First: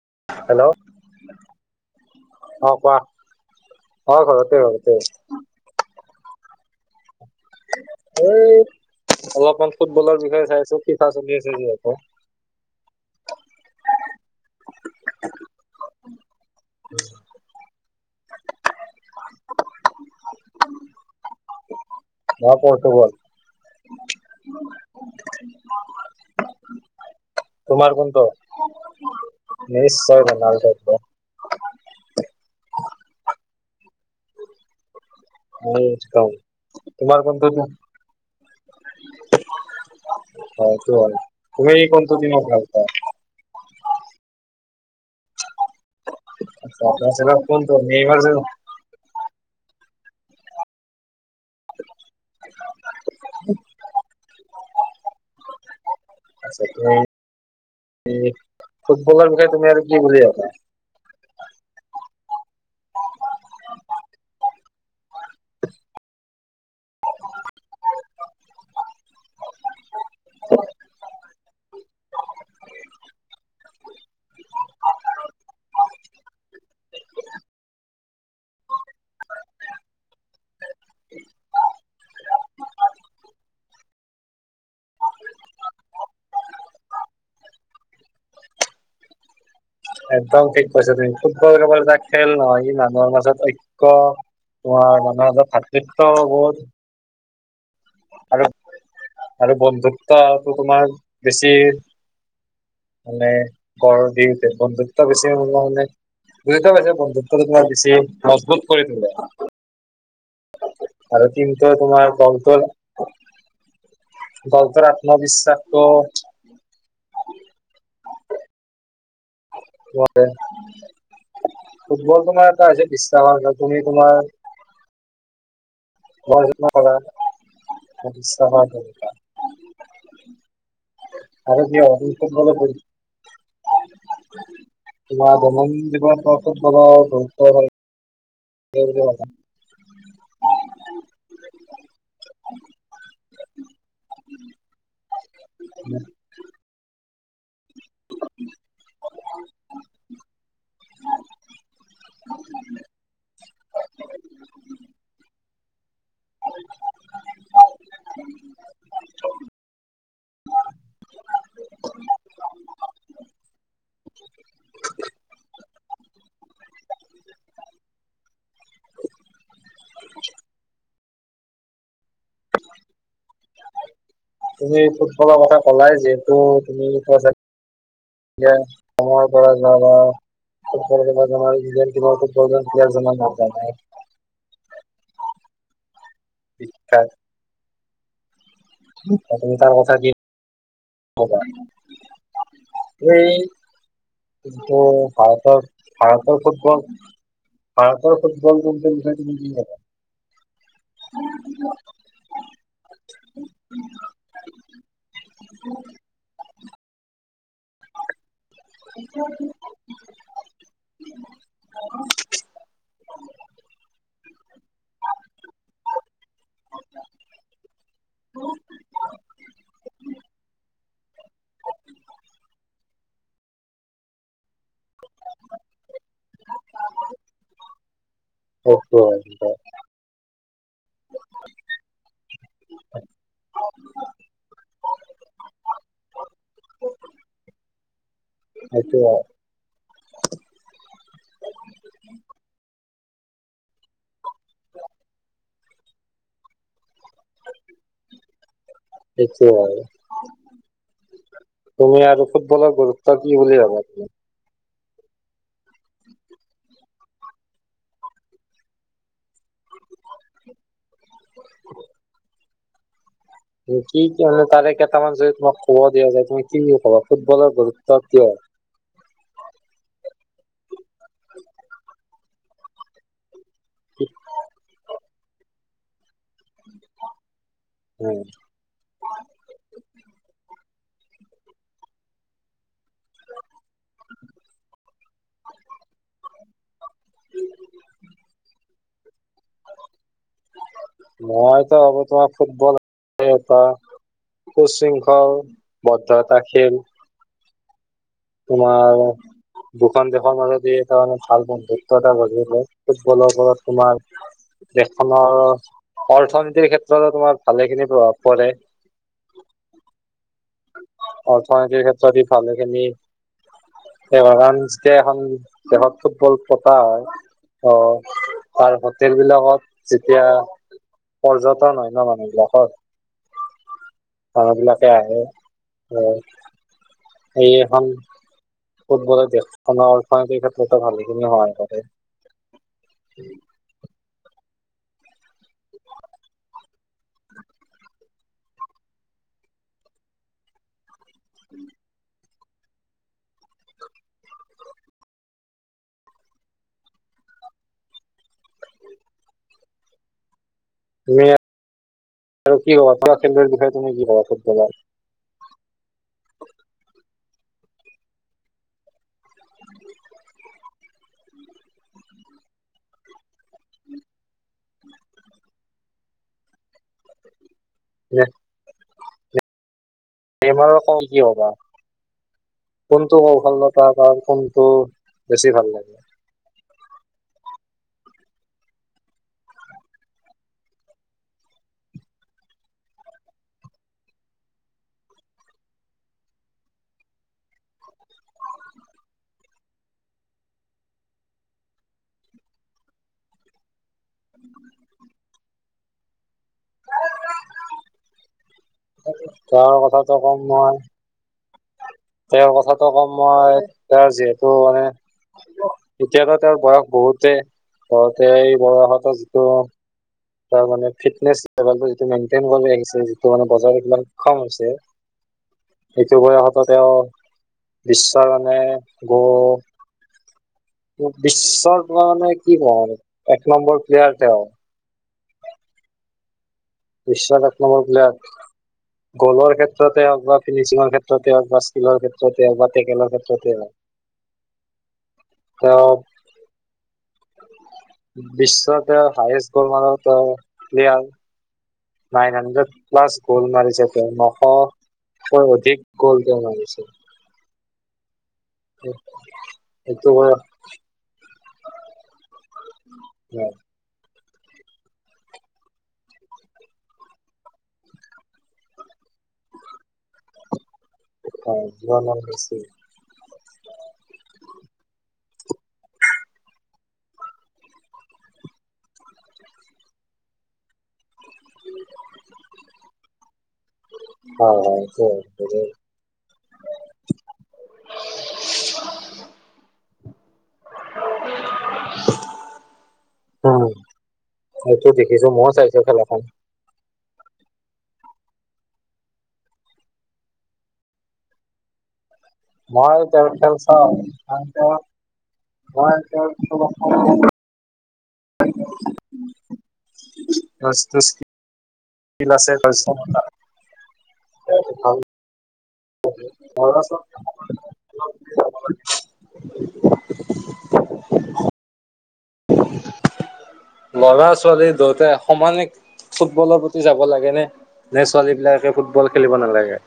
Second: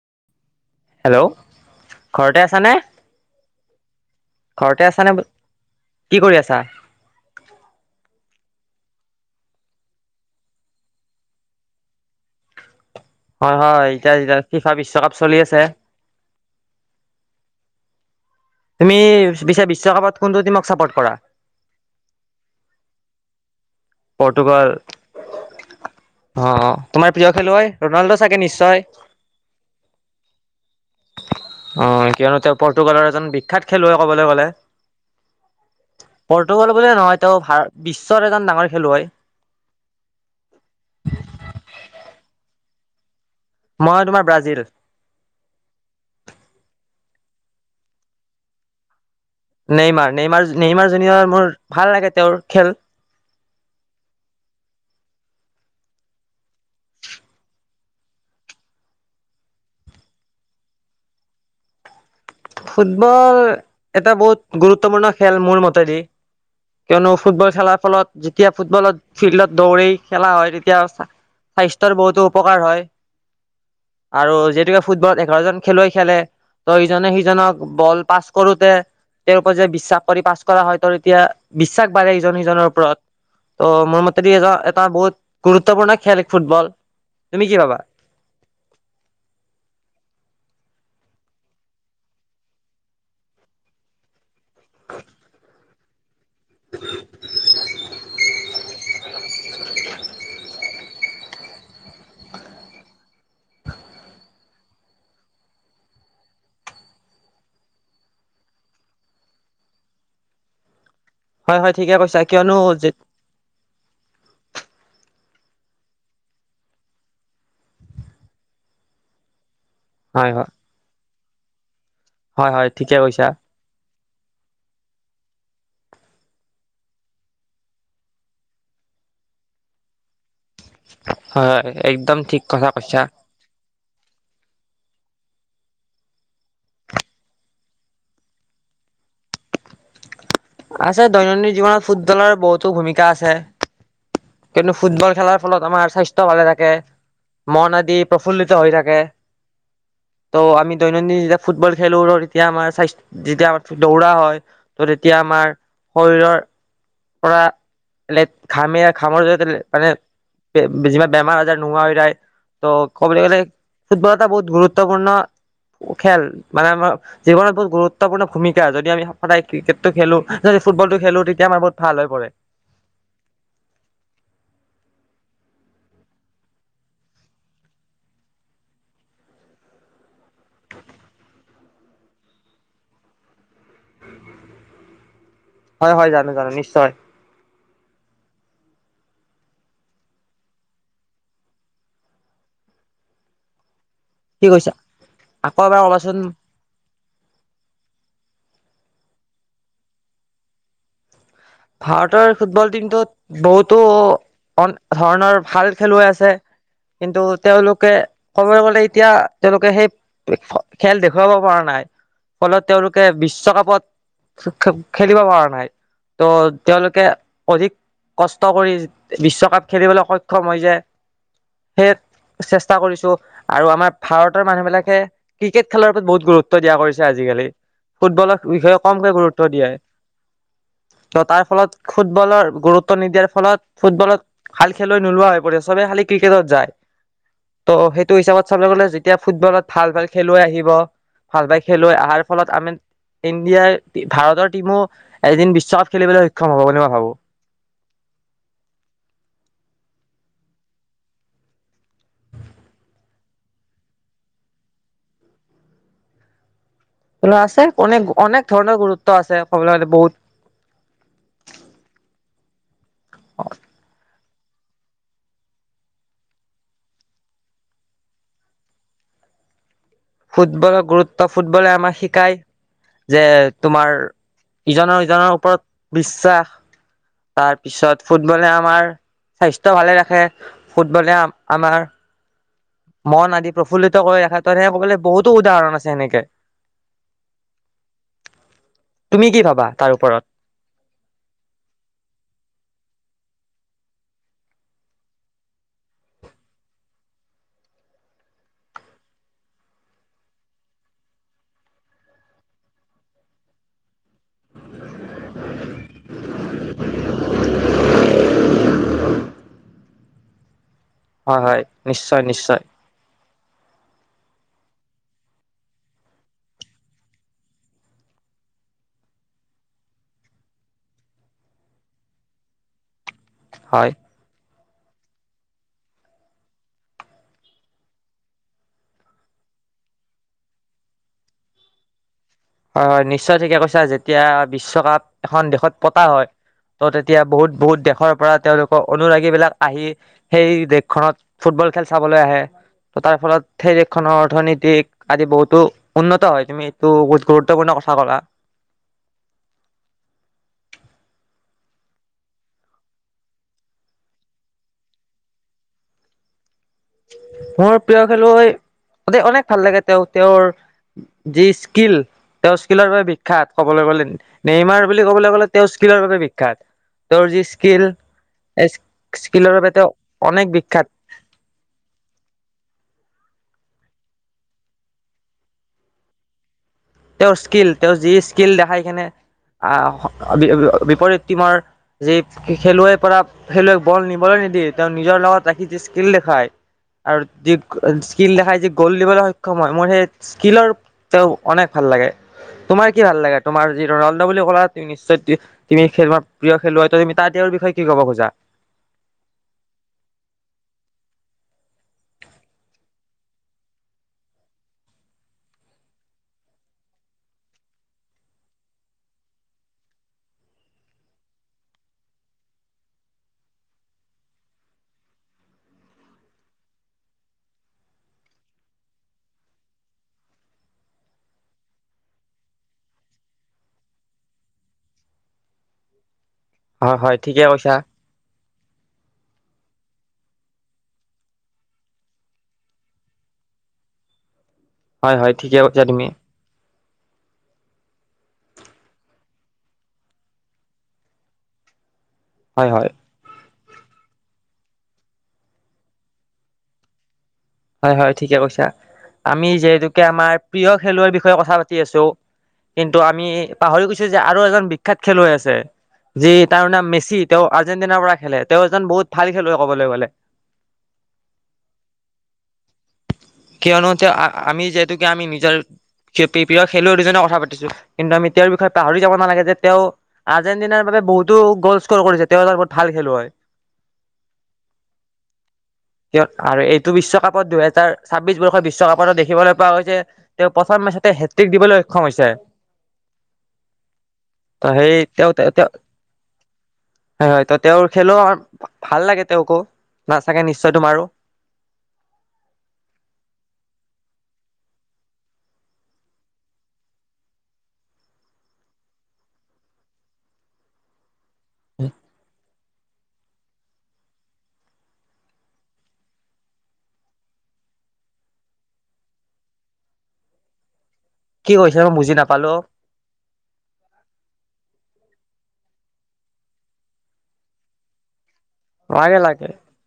[unintelligible] Hello ঘৰতে আছ নে হয় ঘৰতে ঘৰতে কি কৰি আছা এই অলপমান ফুটবলৰ বিষয়ে চাইছো ফিফা চলি আছে যিহেতু হয় হয় এতিয়া এতিয়া ফিফা বিশ্বকাপ চলি আছে তুমি পিছে বিশ্বকাপত কোনটো টিমক চাপৰ্ট কৰা মই পৰ্তুগল পতুগাল অ' তোমাৰ প্ৰিয় খেলুৱৈ তোমাৰ ৰনাল্ডো কোনটো চাগে নিশ্চয় নিশ্চয় ৰনাল্ড' একদম অঁ কিয়নো তেওঁ পৰ্তুগালৰ এজন বিখ্যাত খেলুৱৈ ক'বলৈ গ'লে পৰ্তুগাল বুলিয়ে নহয় তেও ভা বিশ্বৰ এজন ডাঙৰ খেলুৱৈ অঁ কি হয় তুমি ক [unintelligible] মই তোমাৰ ব্ৰাজিল [unintelligible] নেইমাৰ নেইমাৰ নেইমাৰজন মোৰ ভাল লাগে তেওঁৰ খেল ফুটবল বিষয়ে তুমি আৰু কি বুলি ভাবা ফুটবল এটা বহুত গুৰুত্বপূৰ্ণ খেল মোৰ মতেদি কিয়নো ফুটবল খেলাৰ ফলত যেতিয়া ফুটবলত ফিল্ডত দৌৰি খেলা হয় তেতিয়া স্বাস্থ্যৰ বহুতো উপকাৰ হয় আৰু যিহেতুকে ফুটবলত এঘাৰজন খেলুৱৈ খেলে ত ইজনে সিজনক বল পাছ কৰোতে তেওঁৰ ওপৰত যে বিশ্বাস কৰি পাছ কৰা হয় ত তেতিয়া বিশ্বাস বাঢ়ে ইজন সিজনৰ ওপৰত ত' মোৰ মতে এজন এটা বহুত গুৰুত্বপূৰ্ণ খেল ফুটবল তুমি কি ভাবা একদম ঠিক কৈছা তুমি ফুটবল কেবল এটা খেল নহয় ই মানুহৰ মাজত ঐক্য তোমাৰ মানুহৰ মাজত ভাতৃত্ববোধ আৰু আৰু বন্ধুত্বটো তোমাৰ বেছি মানে গঢ় দি উঠে বন্ধুত্ব বেছি ম মানে বুজিটো পাইছা বন্ধুত্বটো তোমাৰ বেছি মজবুত কৰি তোলে আৰু হয় তিমটো হয় ঠিকে তোমাৰ কৈছা বলটো কিয়নো বলটো অন্ধবিশ্বাস অহ। হয়। ফুটবল তোমাৰ হয় হয় এটা হৈছে ঠিকে কৈছা বিশ্বাস তুমি। তোমাৰ। প চ হয়, একদম ঠিক কথা কৈছা। তোমাৰ জনম দিৱসৰ খুব বৰ গুৰুত্ব হয়। দেৰ। আছে দৈনন্দিন জীৱনত ফুটবলৰ বহুতো ভূমিকা আছে। কিন্তু ফুটবল খেলাৰ ফলত আমাৰ স্বাস্থ্য ভালে থাকে। মন আদি প্ৰফুল্লিত হৈ থাকে ত' আমি দৈনন্দিন যেতিয়া ফুটবল খেলো তেতিয়া আমাৰ স্বাস্থ যেতিয়া আমাৰ দৌৰা হয় ত' তেতিয়া আমাৰ। শৰীৰৰ পৰা লেট ঘামে। জতে মানে যিমান বেমাৰ আজাৰ নোহোৱা হৈ যায় ত' ক'বলৈ গ'লে ফুটবল এটা বহুত গুৰুত্বপূৰ্ণ খেল মানে আমাৰ জীৱনত বহুত গুৰুত্বপূৰ্ণ ভূমিকা যদি আমি সদায় ক্ৰিকেটটো খেলো যদি ফুটবলটো খেলো তেতিয়া আমাৰ বহুত ভাল হৈ পৰে। তুমি ফুটবলৰ কথা কলাই যিহেতু তুমি। হয়, হয় জানো। আমি জানো নিশ্চয়। বিখ্যাত তাৰ কথা কি কবা এই। কি কৈছা কিন্তু আকৌ ভাৰতৰ, এবাৰ ক'বাচোন ভাৰতৰ ফুটবল। ভাৰতৰ ফুটবল বিষয়ে তুমি কি কবা। ভাৰতৰ ফুটবল টিমটোত বহুতো অন ধৰণৰ ভাল খেলুৱৈ আছে কিন্তু তেওঁলোকে। ক'বলৈ গলে এতিয়া তেওঁলোকে সেই খেল দেখুৱাব পৰা নাই ফলত তেওঁলোকে বিশ্বকাপত খে খেলিব পৰা নাই। অ তেওঁলোকে অধিক কষ্ট কৰি বিশ্বকাপ খেলিবলৈ সক্ষম হৈ যায়, সেই চেষ্টা। কৰিছো আৰু আমাৰ ভাৰতৰ মানুহ বিলাক। ক্ৰিকেট খেলাৰ ওপৰত বহুত গুৰুত্ব। গুৰুত্ব দিয়া কৰিছে আজিকালি। ফুটবলৰ বিষয়ে কওকচোন কমকে গুৰুত্ব অলপ। দিয়ে। ত তাৰ ফলত ফুটবলৰ গুৰুত্ব নিদিয়াৰ ফলত ফুটবলত। খাল খেলৈ নোলোৱা হৈ পৰে চবেই খালি ক্ৰিকেটত যায় ত' সেই। টো হিচাপত চাব গলে সেইটোৱে যেতিয়া ফুটবলত ভাল ভাল। খেলুৱৈ আহিব ভাল পাই খেলুৱৈ আহাৰ ফলত আমি ইণ্ডিয়াৰ ভাৰতৰ টিমো এদিন বিশ। চব খেলিবলৈ সক্ষম হ'ব বুলি মই ভাবো। সেইটো আৰু তুমি আৰু ফুটবলৰ গুৰুত্ব কি বুলি ভাবা। আছে অনেক অনেক ধৰণৰ গুৰুত্ব আছে ক'বলৈ গ'লে বহুত। নেকি। ে তাৰে কেইটামান যদি তোমাক খবৰ দিয়া যায় তুমি কি খবা ফুটবলৰ গুৰুত্ব কিয় ফুটবলৰ গুৰুত্ব ফুটবলে আমাক শিকায় যে তোমাৰ ইজনৰ জনৰ ওপৰত বিশ্ব বিশাস তাৰপিছত উম, ফুটবলে আমাৰ স্বাস্থ্য ভালে ৰাখে ফুটবলে আমাৰ মন আদি প্ৰফুল্লিত কৰি ৰাখা ত সেই সকলে বহুতো উদাহৰণ আছেনেকে তুমি কি ভাবা তাৰ ওপৰত মইতোব তোমাৰ ফুটবল এটা উশৃংখল বদ্ধতা খেল তোমাৰ দুখন দেশৰ মাজতে এটা মানে ভাল বন্ধুত্ব এটা গঢ়ি ফুটবলৰ ওপৰত তোমাৰ দেশখনৰ অৰ্থনীতিৰ ক্ষেত্ৰত তোমাৰ ভালে খিনি প্ৰভাৱ পৰে হয় হয় অৰ্থনীতিৰ নিশ্চয় ক্ষেত্ৰত ই নিশ্চয় ভালেখিনি স কাৰণ যেতিয়া এখন দেশত ফুটবল পতা হয় আহ তাৰ হোটেল বিলাকত যেতিয়া পৰ্যটন হয় ন মানুহবিলাকত হয় মহ বিলাকে আহে এই এখন ফুটবলে দেশখনৰ অৰ্থনৈতিক ক্ষেত্ৰতেো ভালেখিনি সহায় কৰে হয় হয় নিশ্চয় ঠিকে কৈছা যেতিয়া বিশ্বকাপ এখন দেশত পতা হয় ত' তেতিয়া বহুত বহুত দেশৰ পৰা তেওঁলোকৰ অনুৰাগী বিলাক আহি সেই দেশ খনত ফুটবল খেল চাবলৈ আহে ত তাৰ ফলত সেই দেশখনৰ অৰ্থনীতিক আদি বহুতো উন্নত হয় তুমি এইটো গুৰুত্বপূৰ্ণ কথা ক'লা তুমি আৰু কি হবা খা খেলৰ বিষয়ে তুমি কি হবা সত্যবাৰ মোৰ প্ৰিয় খেলুৱৈ অ অনেক ভাল লাগে তেওঁ তেওঁৰ যি স্কিল তেওঁৰ স্কিলৰ বাবে বিখ্যাত কবলৈ গ'লে নেইমাৰ বুলি ক'বলৈ গ'লে তেওঁৰ স্কিলৰ বাবে বিখ্যাত তেওঁৰ যি স্কিল স্কিলৰ বাবে তেওঁ অনেক বেমাৰৰ বিখ্যাত ক কি হ'বা কোনটো কৌ ভাল লগতা আৰু কোনটো বেছি ভাল লাগে তেওঁৰ স্কীিল তেওঁৰ যি স্কীিল দেখাই কিনে বিপৰীত টিমৰ যি খেলুৱৈৰ পৰা খেলুৱৈক বল নিবলৈ নিদিয়ে তেওঁ নিজৰ লগত ৰাখি যি স্কিল দেখায় আৰু যি স্কীিল দেখাই যি গ'ল দিবলৈ সক্ষম হয় মোৰ সেই স্কীিলৰ তেওঁ অনেক ভাল লাগে তোমাৰ কি ভাল লাগে তোমাৰ আজি ৰনাল্ডো বুলি ক'া নিশ্চয় তুমি খেলবা প্ৰিয় খেলুৱৈ তুমি তাৰ তেওঁৰ বিষয়ে কি কব খোজা তাৰ কথাটো কম মই তেওঁৰ কথাটো ক'ম মই তেওঁৰ যিহেতু মানে এতিয়াতো তেওঁৰ বয়স বহুতেই ঘতে এই বয়সতো যিটো তেওঁ মানে ফিটনেচ লেভেল যিটো মেইনটেইন কৰি আহিছে যিটো মানে বজাৰ কিমান কম হৈছে সেইটো বয়সত তেওঁ বিশ্বৰ মানে গ বিশ্বৰ মানে কি কওঁ এক নম্বৰ প্লেয়াৰ তেওঁ হয় হয় বিশ্ব ঠিকে কৈছা লখ্নিল গ'লৰ ক্ষেত্ৰতে হওক বা ফিনিচিঙৰ ক্ষেত্ৰতে হওক বা স্কিলৰ ক্ষেত্ৰতে হওক বা টেকেলৰ ক্ষেত্ৰতে হওক হয় হয় ঠিকে প তেওঁ চাদমি বিশ্বতে হায়েষ্ট গ'ল মাৰ প্লেয়াৰ নাইন হণ্্ৰ হয় হয় ক্লাছ স্ুল ম নশতকৈ অধিক গ'ল তেওঁ মাগিছে হয় হয়। ঠিকে কৈছা আমি যিহেতুকে এইটো আমাৰ প্ৰিয় খেলুৱৈৰ বিষয়ে কথা পাতি আছো কিন্তু আমি পাহৰি গৈছো যে আৰু এজন বিখ্যয়াত খেলুৱৈ আছে যি তাৰ নাম মেচি তেওঁ আৰ্জেণ্টিনাৰ পৰা খেলে তেওঁ এজন বহুত ভাল খেলুৱৈ ক'বলৈ গ'লে। জীৱনৰ বেছি কিয়নোতে আ-আমি যিহেতুকে আমি নি জিয়াউল প্ৰিয় খেলুৱৈ দুজনৰ কথা পাতিছো কিন্তু আমি তেওঁৰ বিষয়ে পাহৰি যাব নালাগে যে তেওঁ আৰ্জেণ্টিনাৰ বাবে বহুতো গ'ল স্ক'ৰ কৰিছে তেওঁ এজন বহুত ভাল খেলুৱৈ অ হয় স কিয় আৰু এইটো বিশ্বকাপত দুহেজাৰ ছাব্বিশ বৰ্ষৰ বিশ্বকাপতো দেখিবলৈ পোৱা গৈছে তেওঁ প্ৰথম মেচতে হেট্ৰিক দিবলৈ সক্ষম হৈছে উম ত সেইটো সেই দেখিছো তেওঁ ময় তেওঁ চাইছো খেলাখন হয় হয় তো তেওঁৰ খেলো ভাল লাগে তেওঁকো নাচাকে নিশ্চয় তোমাৰো মই তেওঁৰ খেল চাওঁ মই তেওঁৰ খেল বচ তছ বিল আছে ঘৰচমতা মনছক কি কৈছে মই বুজি নাপালো ল'ৰা ছোৱালী দুয়োটাই সমানে ফুটবলৰ প্ৰতি যাব লাগে নে নে ছোৱালী এইলাকে ফুটবল লাগে খেলিব লাগে নালাগে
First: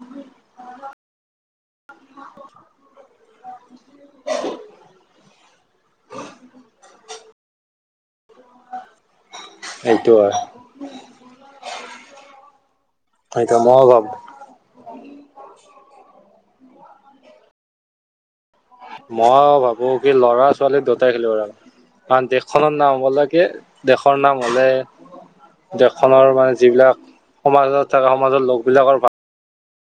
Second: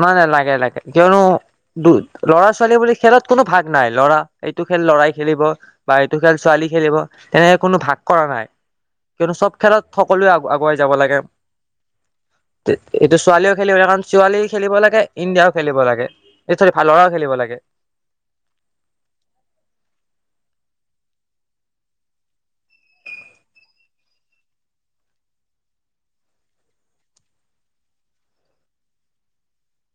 নাই নাই লাগে লাগে কিয়নো ল'ৰা ছোৱালী বুলি খেলত কোনো ভাগ নাই লৰা এইটো খেল লৰাই খেলিব বা এইটো খেল ছোৱালী খেলিব তেনেকে কোনো ভাগ কৰা নাই কিয়নো চব খেলত সেইটো সকলোৱে হয় আগুৱাই যাব লাগে এইটো ছোৱালীয়েও সেইটো খেলিব মই ন কাৰণ ভাবো ছোৱালী দিব লাগে ইণ্ডিয়া খেলিব লাগে ভাল ল'ৰাও খেলিব লাগে মই ভাবো কি ল'ৰা ছোৱালী দুটাই খেলিব লাগে আৰু দেশখনৰ নাম হব‌ লাগে দেশৰ নাম হলে দেশখনৰ মানে যিবিলাক সমাজত থাকে সমাজৰ লোকবিলাকৰ ভাল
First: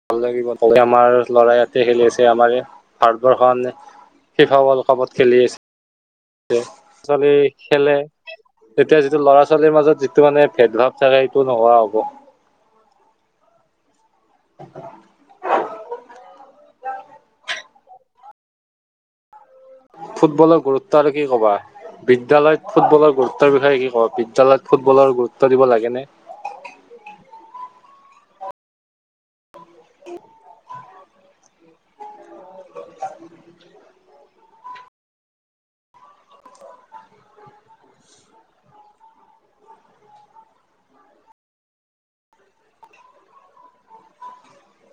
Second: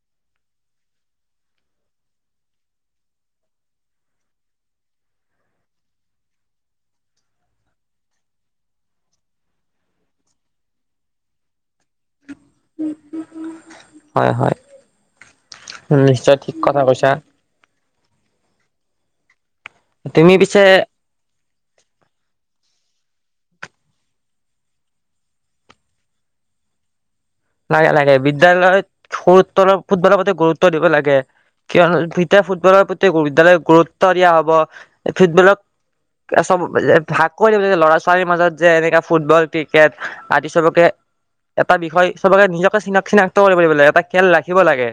ভাল লাগিব ক'বলে আমাৰ ল'ৰাই ইয়াতে খেলি আছে আমাৰে, ভাৰতবৰ্ষ ফিফা ৱৰ্ল্ড কাপত খেলি [inaudible] ল'ৰা ছোৱালী খেলে, তেতিয়া যিটো ল'ৰা ছোৱালীৰ মাজত যিটো মানে ভেদ ভাৱ থাকে সেইটো নোহোৱা হ'ব। উম উম উম হয় হয় নিশ্চয় ঠিক কথা কৈছা তুমি ফুটবলৰ পিছে গুৰুত্ব আৰু কি ক'বা বিদ্যালয়ত ফুটবলৰ গুৰুত্বৰ বিষয়ে কি কব বিদ্যালয়ত ফুটবলৰ গুৰুত্ব দিব লাগেনে লাগে লাগে বিদ্যালয়ত ফুট বল ফুটবলৰ প্ৰতি গুৰুত্ব দিব লাগ গে কিয়নো এতিয়া ফুটবলৰ প্ৰতি বিদ্যালয়ক গুৰুত্ব দিয়া হব ফুটবলক চব ভাগ কৰি দিব ল'ৰা ছোৱালীৰ মাজত যে এনেকা ফুটবল ক্ৰিকেট আদি চবকে এটা বিষয় চবকে নিজকে চিনাক চিনাক্ত কৰিব দিব লাগে এটা খেল ৰাখিব লাগে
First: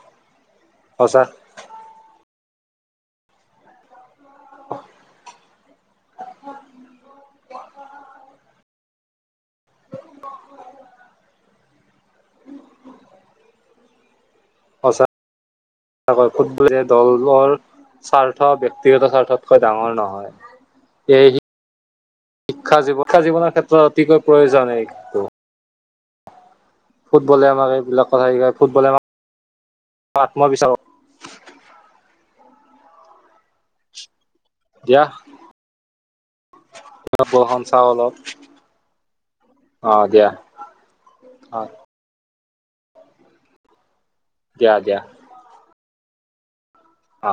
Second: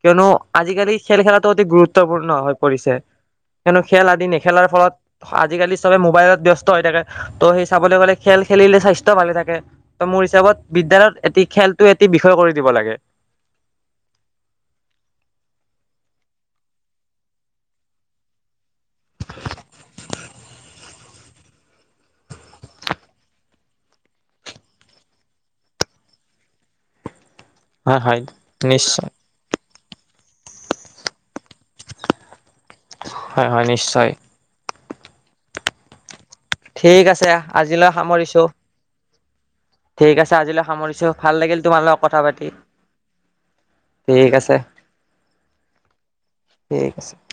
কিয়নো আজিকালি খেল সঁচা খেলাটো অতি গুৰুত্বপূৰ্ণ হয় কৰিছে হেনো খেল আদি নেখেলাৰ ফলত আজিকালি চবে মোবাইলত ব্যস্ত হৈ থাকে ত' সেই চাবলৈ গলে খেল খেলিলে স্বাস্থ্যভালে থাকে ত' মোৰ হিচাপত বিদ্যালয়ত এটি খেলটো এটি বিষয় কৰি দিব লাগে [unintelligible] ফুটবলে দলৰ স্বাৰ্থ ব্যক্ত ব্যক্তিগত স্বাৰ্থতকৈ ডাঙৰ নহয়। এই সি শিক্ষা জীৱনৰ ক্ষেত্ৰত অতিকৈ প্ৰয়োজন এইটো। ফুটবলে আমাক হয় এইবিলাক হয় কথা শিকাই, ফুটবলে আমাক নিশ্চয় আত মই বিচাৰো। হয়-হয় নিশ্চয়। দিয়া। ঠিক আছে, বৰষুণ চাওঁ আজিলৈ অলপ সামৰিছো। অ ঠিক দিয়া আছে আজিলৈ সামৰিছো, ভাল অ লাগিল তোমাৰ লগত কথা পাতি। ঠিক আছে। দিয়া দিয়া ঠিক আছে। অ।